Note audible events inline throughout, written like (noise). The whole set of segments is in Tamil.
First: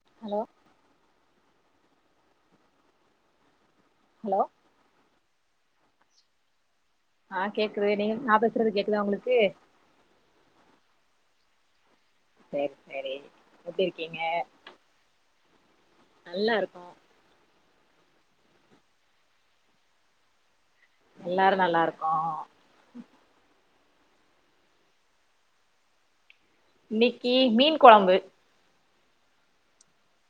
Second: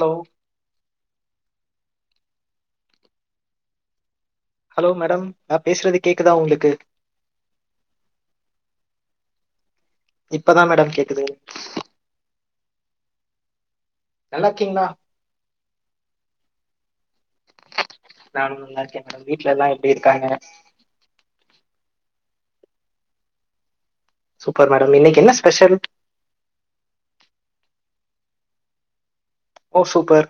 Low hello hello hello madam நா பேசுறது கேக்குதா உங்குளுக்கு ஆஹ் கேக்குது நீங் நா பேசுறது கேக்குதா உங்குளுக்கு க்குதே சேர் சேரி எப்டி இருக்கீங்க நல்லா இருக்கீங்களா நல்லா இருக்கோ நானும் நல்லா இருக்கேன் மேடம் வீட்டு்ல எல்லா எப்டி இருக்காங்க எல்லாரு நல்லா இருக்கோ சூப்பர் மேடம் இன்னைக்கி என்ன ஸ்பெஷல் இன்னீக்கி மீன் கொழம்பு ஓ சூப்பர்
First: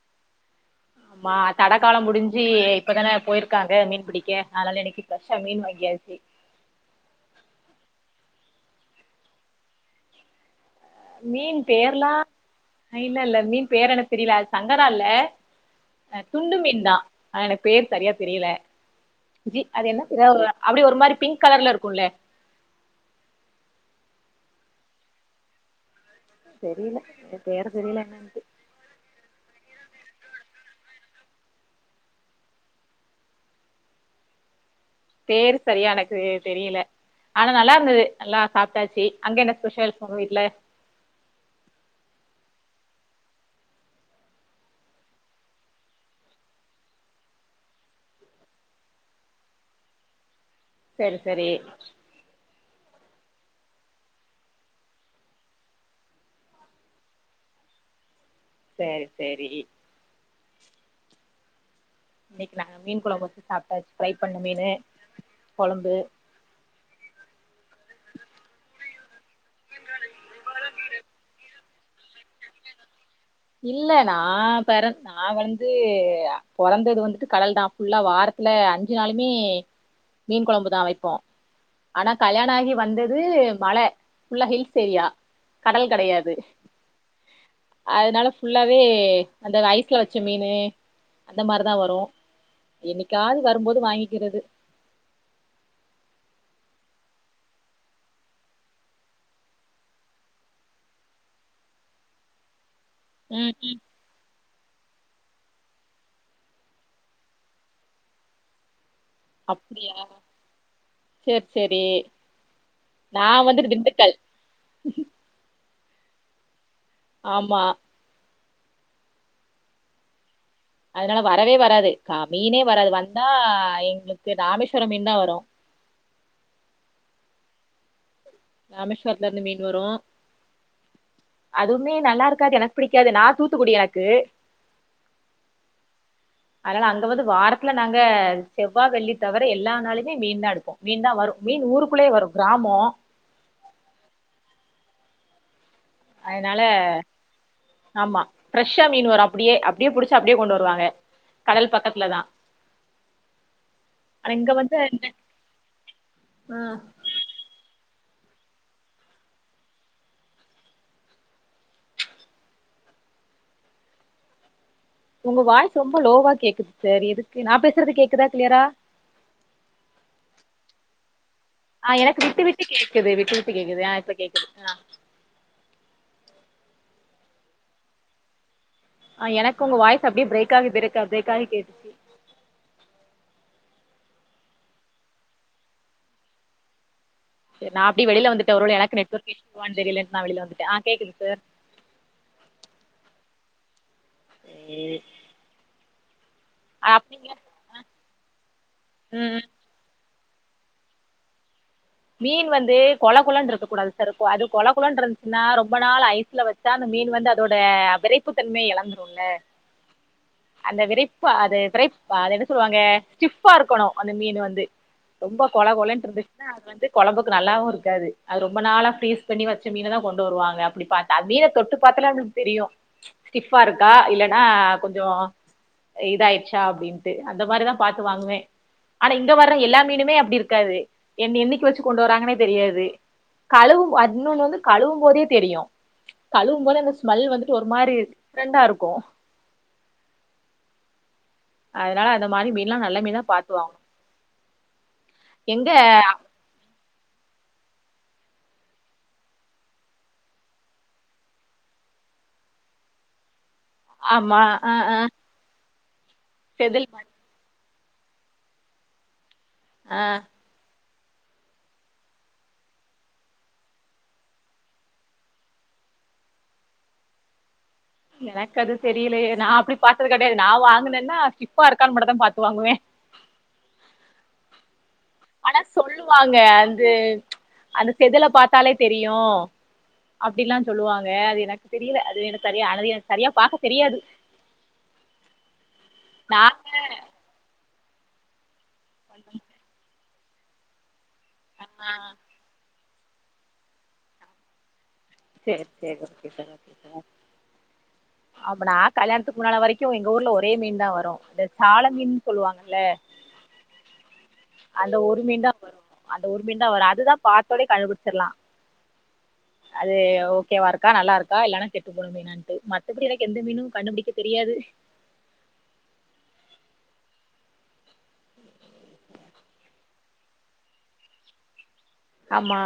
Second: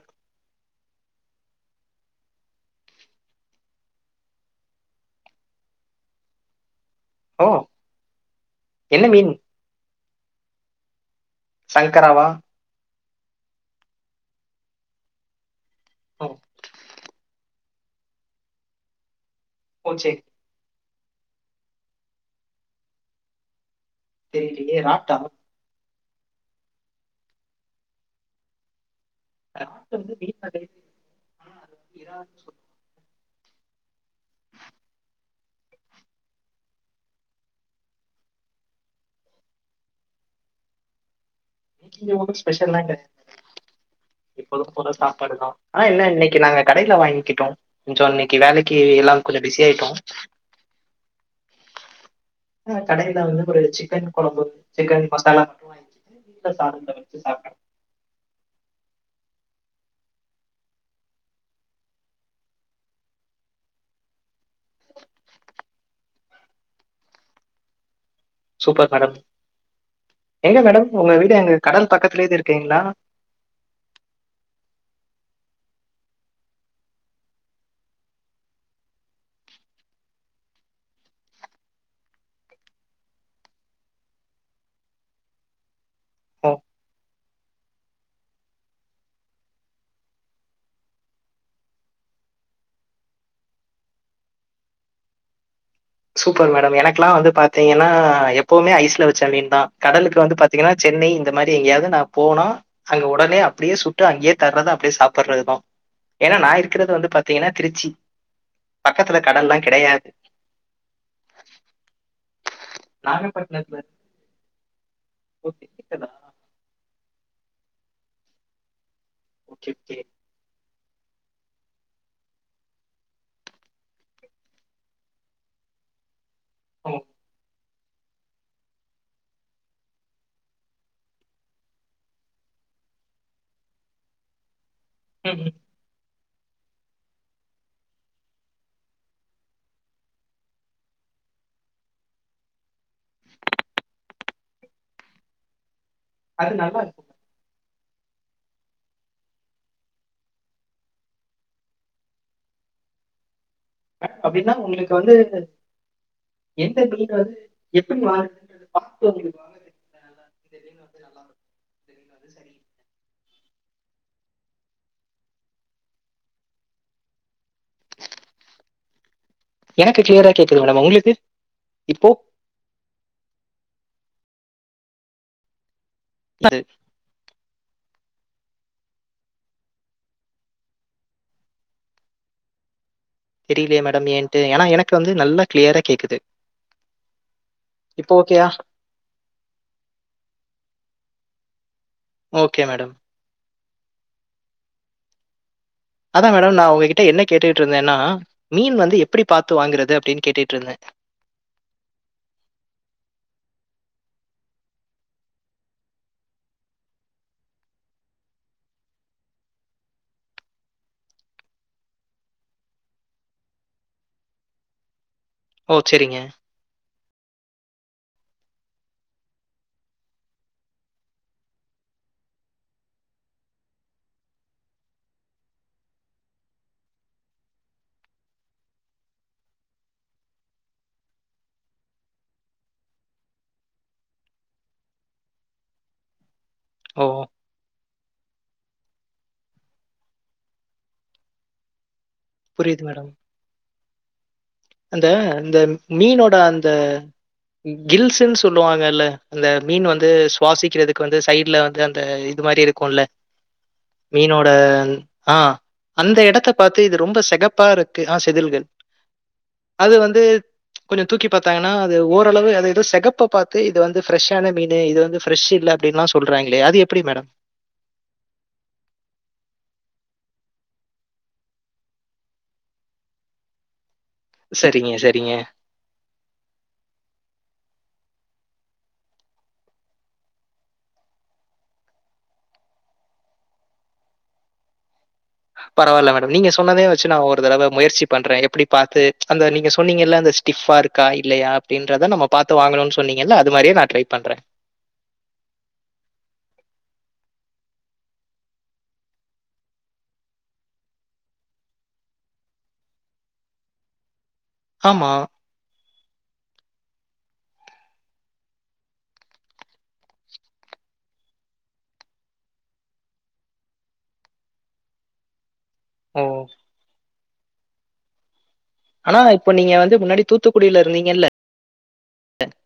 ஆமா தடக்காலம் முடிஞ்சி இப்பதான போயிருக்காங்க மீன் பிடிக்க அதனால என்னீக்கி ப்ரெஷ்ஷா மீன் வாங்கியாச்சு ஓ என்ன மீன் மீன் சங்கராவா பேர்லான் இல்ல இல்ல மீன் பேர என்ன தெரில அது சங்கரல்ல அ ஓ துண்டு மீன் தான் எனக் பேர் சரியா தெரில ஜி அது ஓ என்ன சேரி தரவ் அப்டி ஒரு மாரி பிங்க் கலர்ல இருக்கும்ல தெரிலியே ராப்ட்ட தெரில பேர தெரில என்னன்ட்டு (unintelligible) பேரு சரியாலக்கு தெரியல ஆனா நல்லா இருந்தது நல்லா சாப்டாச்சு அங்க என்ன ஸ்பெஷல் உங்க வீட்ல இங்க ஒன்னும் ஸ்பெஷல இல்ல எப்போவும் போல சாப்பாடு தான் ஆனா என்ன இன்னிக்கு நாங்க கடையில வாங்கிட்டோம் கொஞ்சம் இன்னிக்கு வேலக்கு எல்லாரும் கொஞ்சம் பிஸி ஆயிட்டோம் செரி சரி ஆ கடையில வந்து ஒரு சிக்கன் கொலம்பு சிக்கன் மசாலா மட்டும் வாங்கி வீட்ல சாததா வச்சு சாப்ட செரி செரி இன்னிக்கு நாங்க மீன் கொலம்பு வச்சு சாப்ட்டாச்சு ஃப்ரை பண்ண மீனு கொலம்பு சூப்பர் மேடம் எங்க மேடம் உங்க வீடு எங்க கடல் பக்கத்தலேதே இருக்கீங்களா இல்ல நா பெற நா வந்து பொறந்தது வந்துட்டு கடல் தான் புல்லா வாரத்துல அஞ்சு நாளுமே மீன் கொலம்பு தான் வைப்போம் ஆனா கல்யாண ஆகி வந்தது மல புல்லா ஹில்ஸ் ஏரியா கடல் கிடயாது ஓ! அனால ஃபுல்லாவே அந்த ஐசுல வச்ச மீனு அந்த மாரிதான் வரும் என்னிக்காது வரும்போது வாங்கிக்கிறது சூப்பர் மேடம் எனக்குல்லாம் வந்து பாத்தீங்கன்னா எப்வுமே ஐஸ்ல வச்ச மீன் தான் கடலுக்கு வந்து பாத்தீங்கன்னா சென்னை இந்த மாரி எங்கேயாவது நான் போனா அங்க உடனே ம் அப்டியே சுட்டு அங்கயே தர்றத அப்டியே சாப் பட்றதுதான் ஏனா நா இருக்கறிறது வந்து பாத்தீங்கன்னா திருச்சி பக்கத்துல கடல்லா கிடயாது செரி செரி நா வந்துட்டு நாகப்பட்டினத்தில திண்டுக்கல் கேதா ஆமா உச்சிதே அதனால வரவே வராது கா மீனே வராது வந்தா எங்களுக்கு ராமேஸ்வரம் மீன் தான் வரும் ஓ ராமேஸ்வரத்துல இருந்து மீன் வரும் அதுவுமே நல்லா இருக்காது எனக்கு புடிக்காது நா தூத்துக்குடி எனக்கு உம் அனால அங்க வந்து வாரத்துல நாங்க செவ்வா வெள்ளி தவர எல்லா நாளயுமே மீன் தான் எடுப்போம் மீன் தான் வரும் மீன் ஊருக்குள்ளயே வரும் கிராமோ அது ஐனால நல்லா இருக்குங்க. ஆமா ஃப்ரெஷ்ஷா மீன் வரும் அப்டியே அப்படியே புடிச்சா அப்டியே கொண்டு வருவாங்க கடல் பக்கத்துல தா ஆனா இங்க அப்டின்னா உங்களுக்கு வந்து ஆ எந்த (unintelligible) (unintelligible) உங்க வாய்ஸ் ரொம்ப லோவா கேக்குது சார் எதுக்கு நா பேசுறது கேக்குதா கிளியரா எனக்கு கிளியரா கேக்குது மேடம் உங்களுக்கு ஆ இப்போ எனக்கு விட்டு விட்டு கேக்குது விட்டு விட்டு கேக்குது ஆ இப்ப கேக் குது ஆ (unintelligible) ஆ எனக்கு உங்க வாய்ஸ் அப்டியே பிரேக் ஆகி ப்ரேக்கா பிரேக் ஆகி கேட்டுச்சு தெரிலையே மேடம் ஏன்ட்டு ஏனா எனக்கு வந்து நல்லா க்ளியரா கேக்குது நா அப்டியே இப்போ வெளில ஓகேயா வந்துட்டே ஒரு வேல எனக்கு நெட்ஒர்க் இஷ்யூவான் தெரிலன் நா வெளில வந்துட்டெ ஆ கேக்குது சார் ஓகே மேடம் ஏ அதா மேடம் நா உங்ககிட்ட என்ன கேட்டுட் இருந்தேன்னா மீன் வந்து எப்பிடி ம் ம் பாத்து வாங்குறது அப்டின் கேட்டுட்ருந்தே மீன் வந்து கொலகொலன்ருக்க கூடாது சார் அது கொல கொலன்ருன்ச்சுனா ரொம்ப நாள் ஐஸ்ல வச்சா அந்த மீன் வந்து அதோட விரைப்புத்தன்மைய எழந்துருல்ல அந்த விரைப்பு அது விரைப் அது என்ன சொல்லுவாங்க ஸ்டிஃப்பா இருக்கணு அந்த மீன் வந்து ரொம்பா கொழ ஓ சரிங்க கொழன்ட்ருந்துச்சுனா கொழம்புக்கு நல்லாவு இருக்காது அது ரொம்ப நாளா ஃப்ரீஸ் பண்ணி வச்ச மீனதா கொண்டு வருவாங்க அப்பிடி பாத்தா மீன தொட்டு பாத்தாலெ நமளுக் தெரியு ஸ்டிஃபா இருக்கா இல்லன்னா கொஞ்சொ இதாயிச்சா அப்டின்ட்டு அந்த மாரிதா பாத்து வாங்குவே ஆனா இங்க வர எல்லா மீனுமே அப்டி இருக்காது என் என்னைக்கு வச்சு கொண்டு வராங்கனே தெரியாது கழவும் அத் இன்னொன்னு வந்து கழுவும் போதே தெரியு கழுவும் போல இந்த ஓ ஸ்மெல் வந்துட்டு ஒரு மாரி டிஃப்ரெண்டா இருக்கு ஆ னால அந்த மாரி மீன்ல்லா புரியுது நல்ல மேடம் மீனா பாத்து வாங்னு அந்த இந்த மீனோட அந் த கில்ஸுன் சொல்லுவாங்கல்ல அந்த மீன் வந்து சுவாசிக்கிறதுக்கு வந்து சைட்ல வந்து அந்த இது மாரி இருக்குல்ல ஆமா. மீனோட அ, அ. ஆ அந்த எடத்த செதில் பாத்து இது மண். ரொம்ப செக ப்பா இருக்கு ஆ செிதில்கள் அது ஆ. வந்து கொஞ்ச தூக்கி பாத்தாங்கனா அது ஓரளவு அது எதோ செகப்ப பாத்து இது வந்து ஃப்ரெஷ்ஷான மீனு இது வந்து ஃப்ரெஷ் இல்ல அப்டின்லா சொல்றாங்களே அது எப்டி மேடம் எனக்கு அது தெரியலையே நா அப்டி பாத்தது கெடையாது நா வாங்குனென்னா ஸ்டிஃப்பா இருக்கான் மட்டு தா பாத்து வாங்குவே செ ஆனா சொல்லுவாங்க அது அந்த செதுல பாத்தாலே தெரியு அப்டில்லா சொல்லுவாங்க அது எனக்கு தெரில அது எனக்கு சரியா அது எனக்கு சரியா பாக்க தெரியாது பரவால்ல மேடம் நீங்க நாங்க சொன்னதே வச்சு நா ஒரு தடவ முயற்சி பண்றே எப்புடி பாத்து அந்த நீங்க சொன்னீங்கல்ல த ஸ்டிஃப்பாருக் கா இல்லையா ஆ. அப்டின்றத நம்ம பாத்து வாங்கணுன் சொன்னீங்கல்ல அது மாரியே நா ட்ரை பண்றே சேரி சேரி ஓகே சார் ஓகே சார் அப்ப நா கல்யாணத்துக்கு முன்னால வரைக்கு எங்க ஊர்ல ஒரே மீன் தா வரு இந்த சால மீனுன் சொல்வாங்கல்ல அந்த ஆமா. ஒரு மீன் தா வரு அந்த ஒரு பின் தான் வரும் அதுதான் பார்த்தோனே கண்டுபிடிச்சிடலாம் அது ஓகேவா இருக்கா நல்லா இருக்கா இல்லனா கெட்டு போணும் மீனான்ட்டு மத்தபடி எனக்கு எந்த மீனும் கண்டுபிடிக்க தெரியாது ஓ ஆனா இப்ப நீங்க வந்து முன்னாடி தூத்துக்குடியில இருந்தீங்கல்ல ஆமா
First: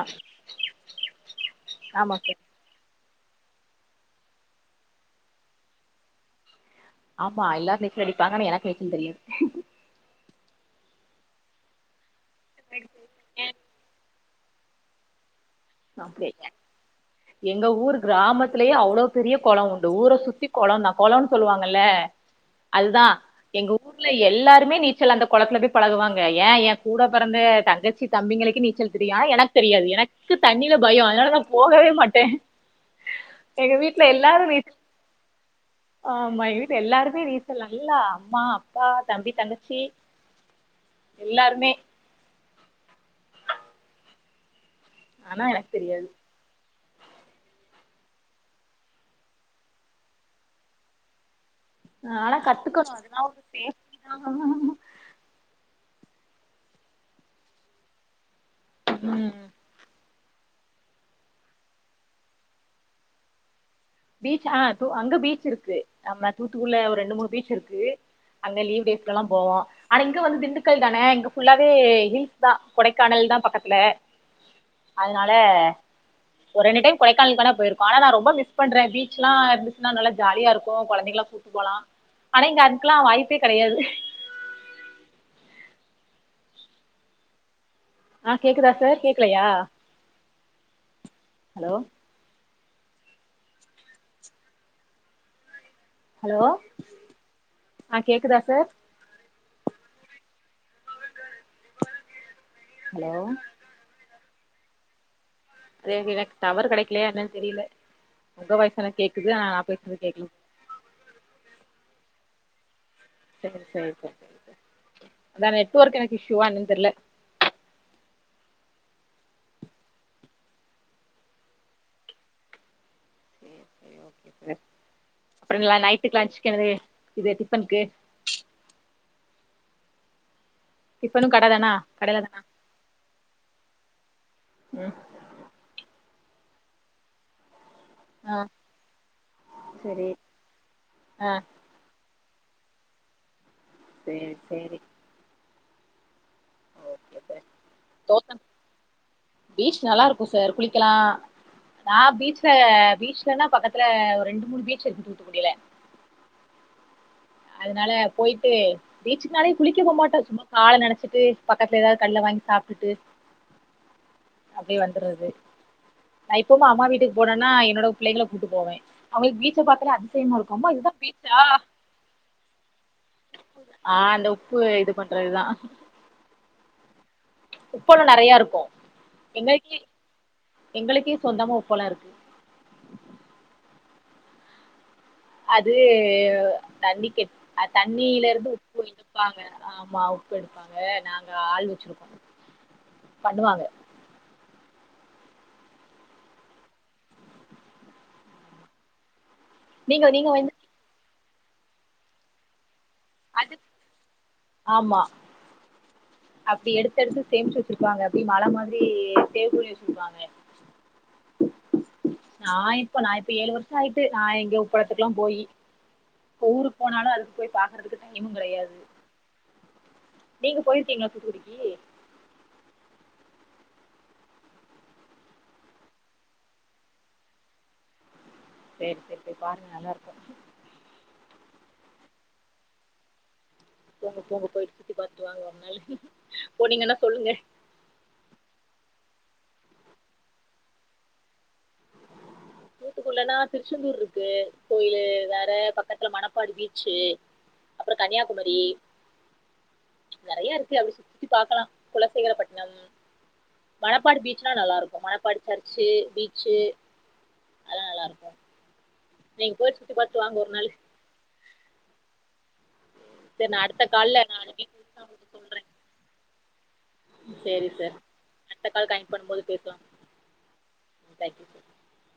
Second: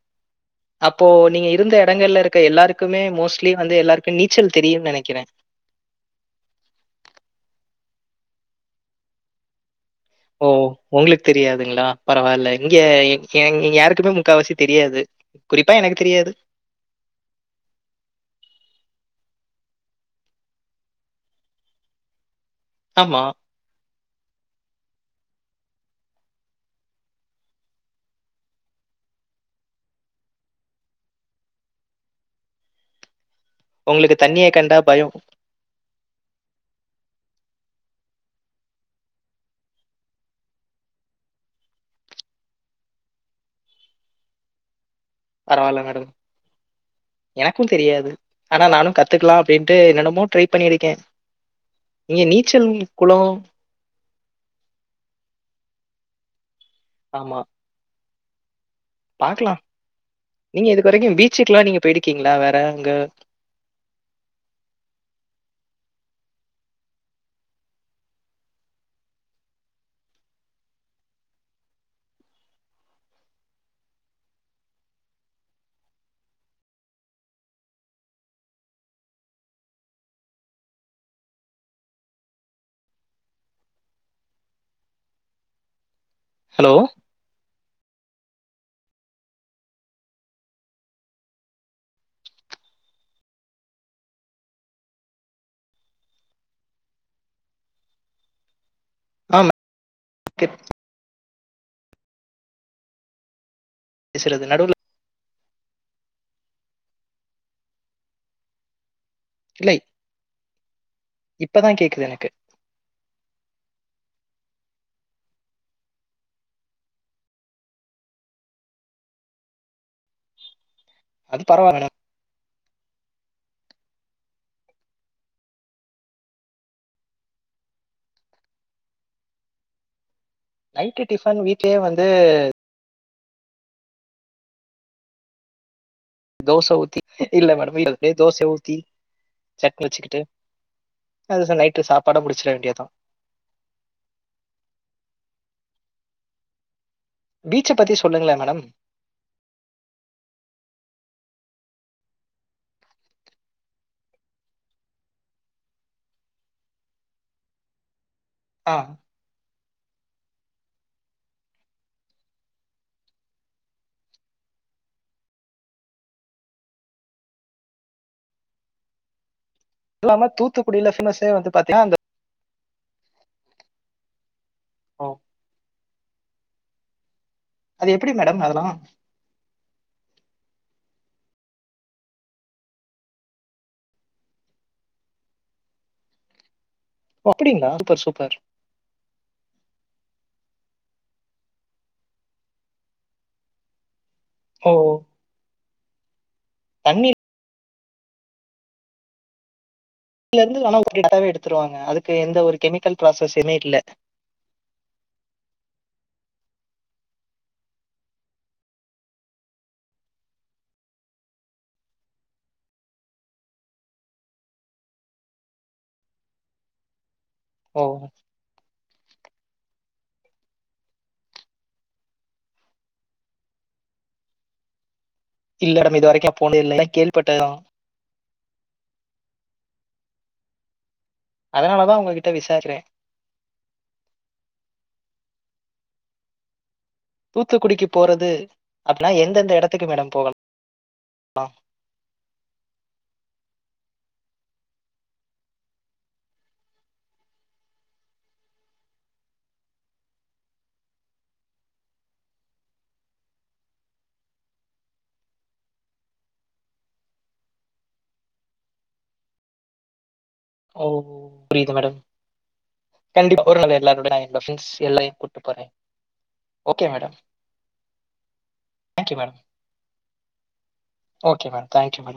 அப்போ நீங்க இருந்த ஆமா இடங்கள்ல சார் இருக்க எல்லாருக்குமே மோஸ்லி வந்து எல்லாருக்கும் நீச்சல் தெரியும்னு நினைக்கிறேன் ஆமா எல்லாரும் நீச்சல் அடிப்பாங்க எனக்கு நீச்சல் தெரியாது ஓ உங்களுக்கு தெரியாதுங்களா பரவாயில்ல இங்கே இங்கே யாருக்குமே முக்கா வாசி தெரியாது குறிப்பா எனக்கு தெரியாது. ஓகேக எங்க ஊர் கிராமத்தலயே அவ்வளவு பெரிய குளம் உண்டு ஊரை சுத்தி குளம் தான் குளம்ன்னு சொல்லுவாங்கல்ல அதுதான் ஆமா. எங்க ஊர் எல்லாருமே நீச்சல் அந்த குளத்துல போய் பழகுவாங்க ஏன் என் கூட பிறந்த தங்கச்சி தம்பிங்களுக்கு நீச்சல் தெரியும் ஆனா எனக்கு தெரியாது எனக்கு எனக்கு தண்ணில பயம் அதனால நான் போகவே மாட்டேன் எங்க வீட்டுல உங்களுக்கு தண்ணீய எல்லாரும் வீட்டு கண்டா பயம். ஆமா வீட்டு எல்லாரும் (unintelligible) வீட்டு நல்லா அம்மா அப்பா தம்பி தங்கச்சி எல்லாருமே ஆனா எனக்கு பரவால்ல தெரியாது மேடம். எனக்கும் தெரியாது ஆனா நானும் கத்துக்கலாம் அப்டின்னு என்னொன்னமோ ட்ரை பண்ணியிருக்கேன் இங்க நாளா நீச்சல் கத்துக்கணும் அதெல்லாம் குளம் ஒரு செப்டிதான் (unintelligible) ஆமா உம் உம் பாக்கலாம். நீங்க இது வரைக்கும் பீச்சுக்கெல்லாம் நீங்க போயிருக்கீங்களா வேற அங்க பீச்ஆ அங்க பீச் இருக்கு நம்ம தூத்துக்குடில ஒரு ரெண்டு மூணு பீச் இருக்கு அங்க லீவ் டேஸ்லாம் போவோம் ஆனா இங்க வந்து திண்டுக்கல் தானே இங்க ஃபுல்லாவே விழ்ச்சி தான் கொடைக்கானல் தான் பக்கத்துல அதனால ஒரு ரெண்டு டைம் கொடைக்கானலுக்கு வேணா போயிருக்கோ ஆனா நான் ரொம்ப நாள் மிஸ் பண்றேன் பீச் எல்லாம் இருந்துச்சுன்னா நல்லா ஜாலியா இருக்கும் குழந்தைங்க எல்லாம் கூட்டு போலாம் ஆனா இங்க அதுக்கெல்லாம் வாய்ப்பே கிடையாது ஹலோ ஆஹ் கேக்குதா சார் கேக்கலையா ஹலோ ஹலோ ஆஹ் கேக்குதா சார் ஆ மேம் கெக்குது ஹலோ பேசுறது நடுவுல அத எனக்கு டவர் கிடைக்கலயா என்னான்னு தெரியல உங்க வாய்ஸ்லா கேட்கு நா போய்ட்டு இருக்கே இப்பதான் கேக்குது எனக்கு சேரி சேரி பா அதான் நெட்வொர்க் இசுவா என்னானு தெரியல அது பரவால மேடம் அப்புற நைட்டுக்கு லஞ்சுக்கு என்னாது இது டிபனுக்கு நைட்டு டிஃபனு டிஃபன் கட தானா வீட்டலயே வந்து கடைல தானா (inaudible) தோசை ஊத்தி தெரியல மேடம் எப்டியோ ஆ தோசையை ஊத்தி சட்னி சரி வச்சுக்கிட்டு ஆ அது நைட்டு சாப்ப படம் முடிச்சிட வேண்டியதான் சேர் சேரி பீச்ச பத்தி சொல்லுங்ளே தோட்டம் மேடம் பீச் நல்லா இருக்கும் சார் குளிக்கலாம் நான் பீச்ல பீச்லன்னா பக்கத்துல ஒரு ரெண்டு மூணு பீச் இருக்கும் தூத்துக்குடில அதுனால போய்ட்டு ஆ. பீச்சூனாலே குளிக்கவும் மாட்டா சும்மா காலை நனச்சிட்டு பக்கத்துல ஏதாவது கடைல வாங்கி சாப்ட்டுட்டு அப்டியே வந்துரது நான் இப்பவும் அம்மா வீட்டுக்கு போனேன்னா என்னோட பிள்ளைகளை கூட்டு போவேன் அவுங்களுக்கு பீச் எப்ப பாத்தாலும் இல்லாம அதிசயமா இருக்கம் அம்மா தூத்துக்குடியில இதுதான் ஃபேமஸே பீச்சா வந்து பாத்தீங்கன்னா அந்த ஆ அந்த உப்பு இது ஓ பண்றதுதான் அது உப்பளம் எப்படி நறைய மேடம் இருக்கும் அதெல்லாம்? இன்னக்கி எங்களுக்கே சொந்தமா உப்பளம் இருக்கு அது தண்ணிகே ஓ அப்படிங்களா? சூப்பர், தண்ணியில சூப்பர். இருந்து உப்பு எடுப்பாங்க ஆமா உப்பு எடுப்பாங்க நாங்க ஆள் வச்சிருக்கோம் பண்ணுவாங்க ஓ தண்ணி நீங்க நீங்க வந்து (unintelligible) ருவாங்க அதுக்கு எந்த ஒரு கெமிக்கல் அது ப்ராஸஸுமே இல்ல ஆமா அப்டி எடுத்து எடுத்து சேமிச்சு வச்சிருப்பாங்க அப்டி மழை மாரி சேவ் பண்ணி வச்சிருப்பாங்க நான் இப்ப நான் இப்ப ஏழு வருஷம் ஆயிட்டு நான் எங்க உப்படத்துக்கு எல்லாம் போய் இப்ப ஊருக்கு போனாலும் அது போய் ஓ! பாக்குறதுக்கு டைமும் கெடையாது நீங்க போயிருக்கீங்களா தூத்துக்குடிக்கு இல்ல டம் இது வரைக்கும் போனதில்ல எல்லா கேள்விப்பட்டதான் சேரி சேரி பாருங்க நல்லா இருக்கும் அதனால தான் உங்ககிட்ட விசாரிக்கிறேன் போங்க போங்க போயிட்டு சுத்தி பாத்துட்டு வாங்க ஒரு நாலு போனீங்கனா தூத்துக்குடிக்கு போறது அப் ஆனா எந்தெந்த இடத்துக்கு மேடம் போகலாம் தூத்துக்குள்ளன்னா திருச்செந்தூர் இருக்கு கோயிலு வேற பக்கத்துல மணப்பாடி பீச்சு அப்றம் கன்னியாகுமரி நறைய இருக்கு அப்படி சுத்தி சுத்தி பாக்கலாம் குலசேகரப்பட்டினம் மணப்பாடு பீச்லாம் நல்லா இருக்கும் மணப்பாடு சர்ச்சு பீச்சு அதல்லாம் நல்லா இருக்கும் நீங்க போய் சுத்தி பாத்து ஓ புரியிது மேடம் கண்டிப்பா சேரி ஒரு நா நாள் அடுத்த எல்லாரும் கால்ல நான் நா ப்ரண்ஸ் எல்லையும் உங்களுக்கு கூட்டு சொல்றே போறேன் ஓகே மேடம். சேரி சார் அடுத்த கால் தேங்க் கனக்ட் யூ பண்ணும் மேடம். போது பேசலாம் ஓகே மேடம் தேங்க்யூ மேடம்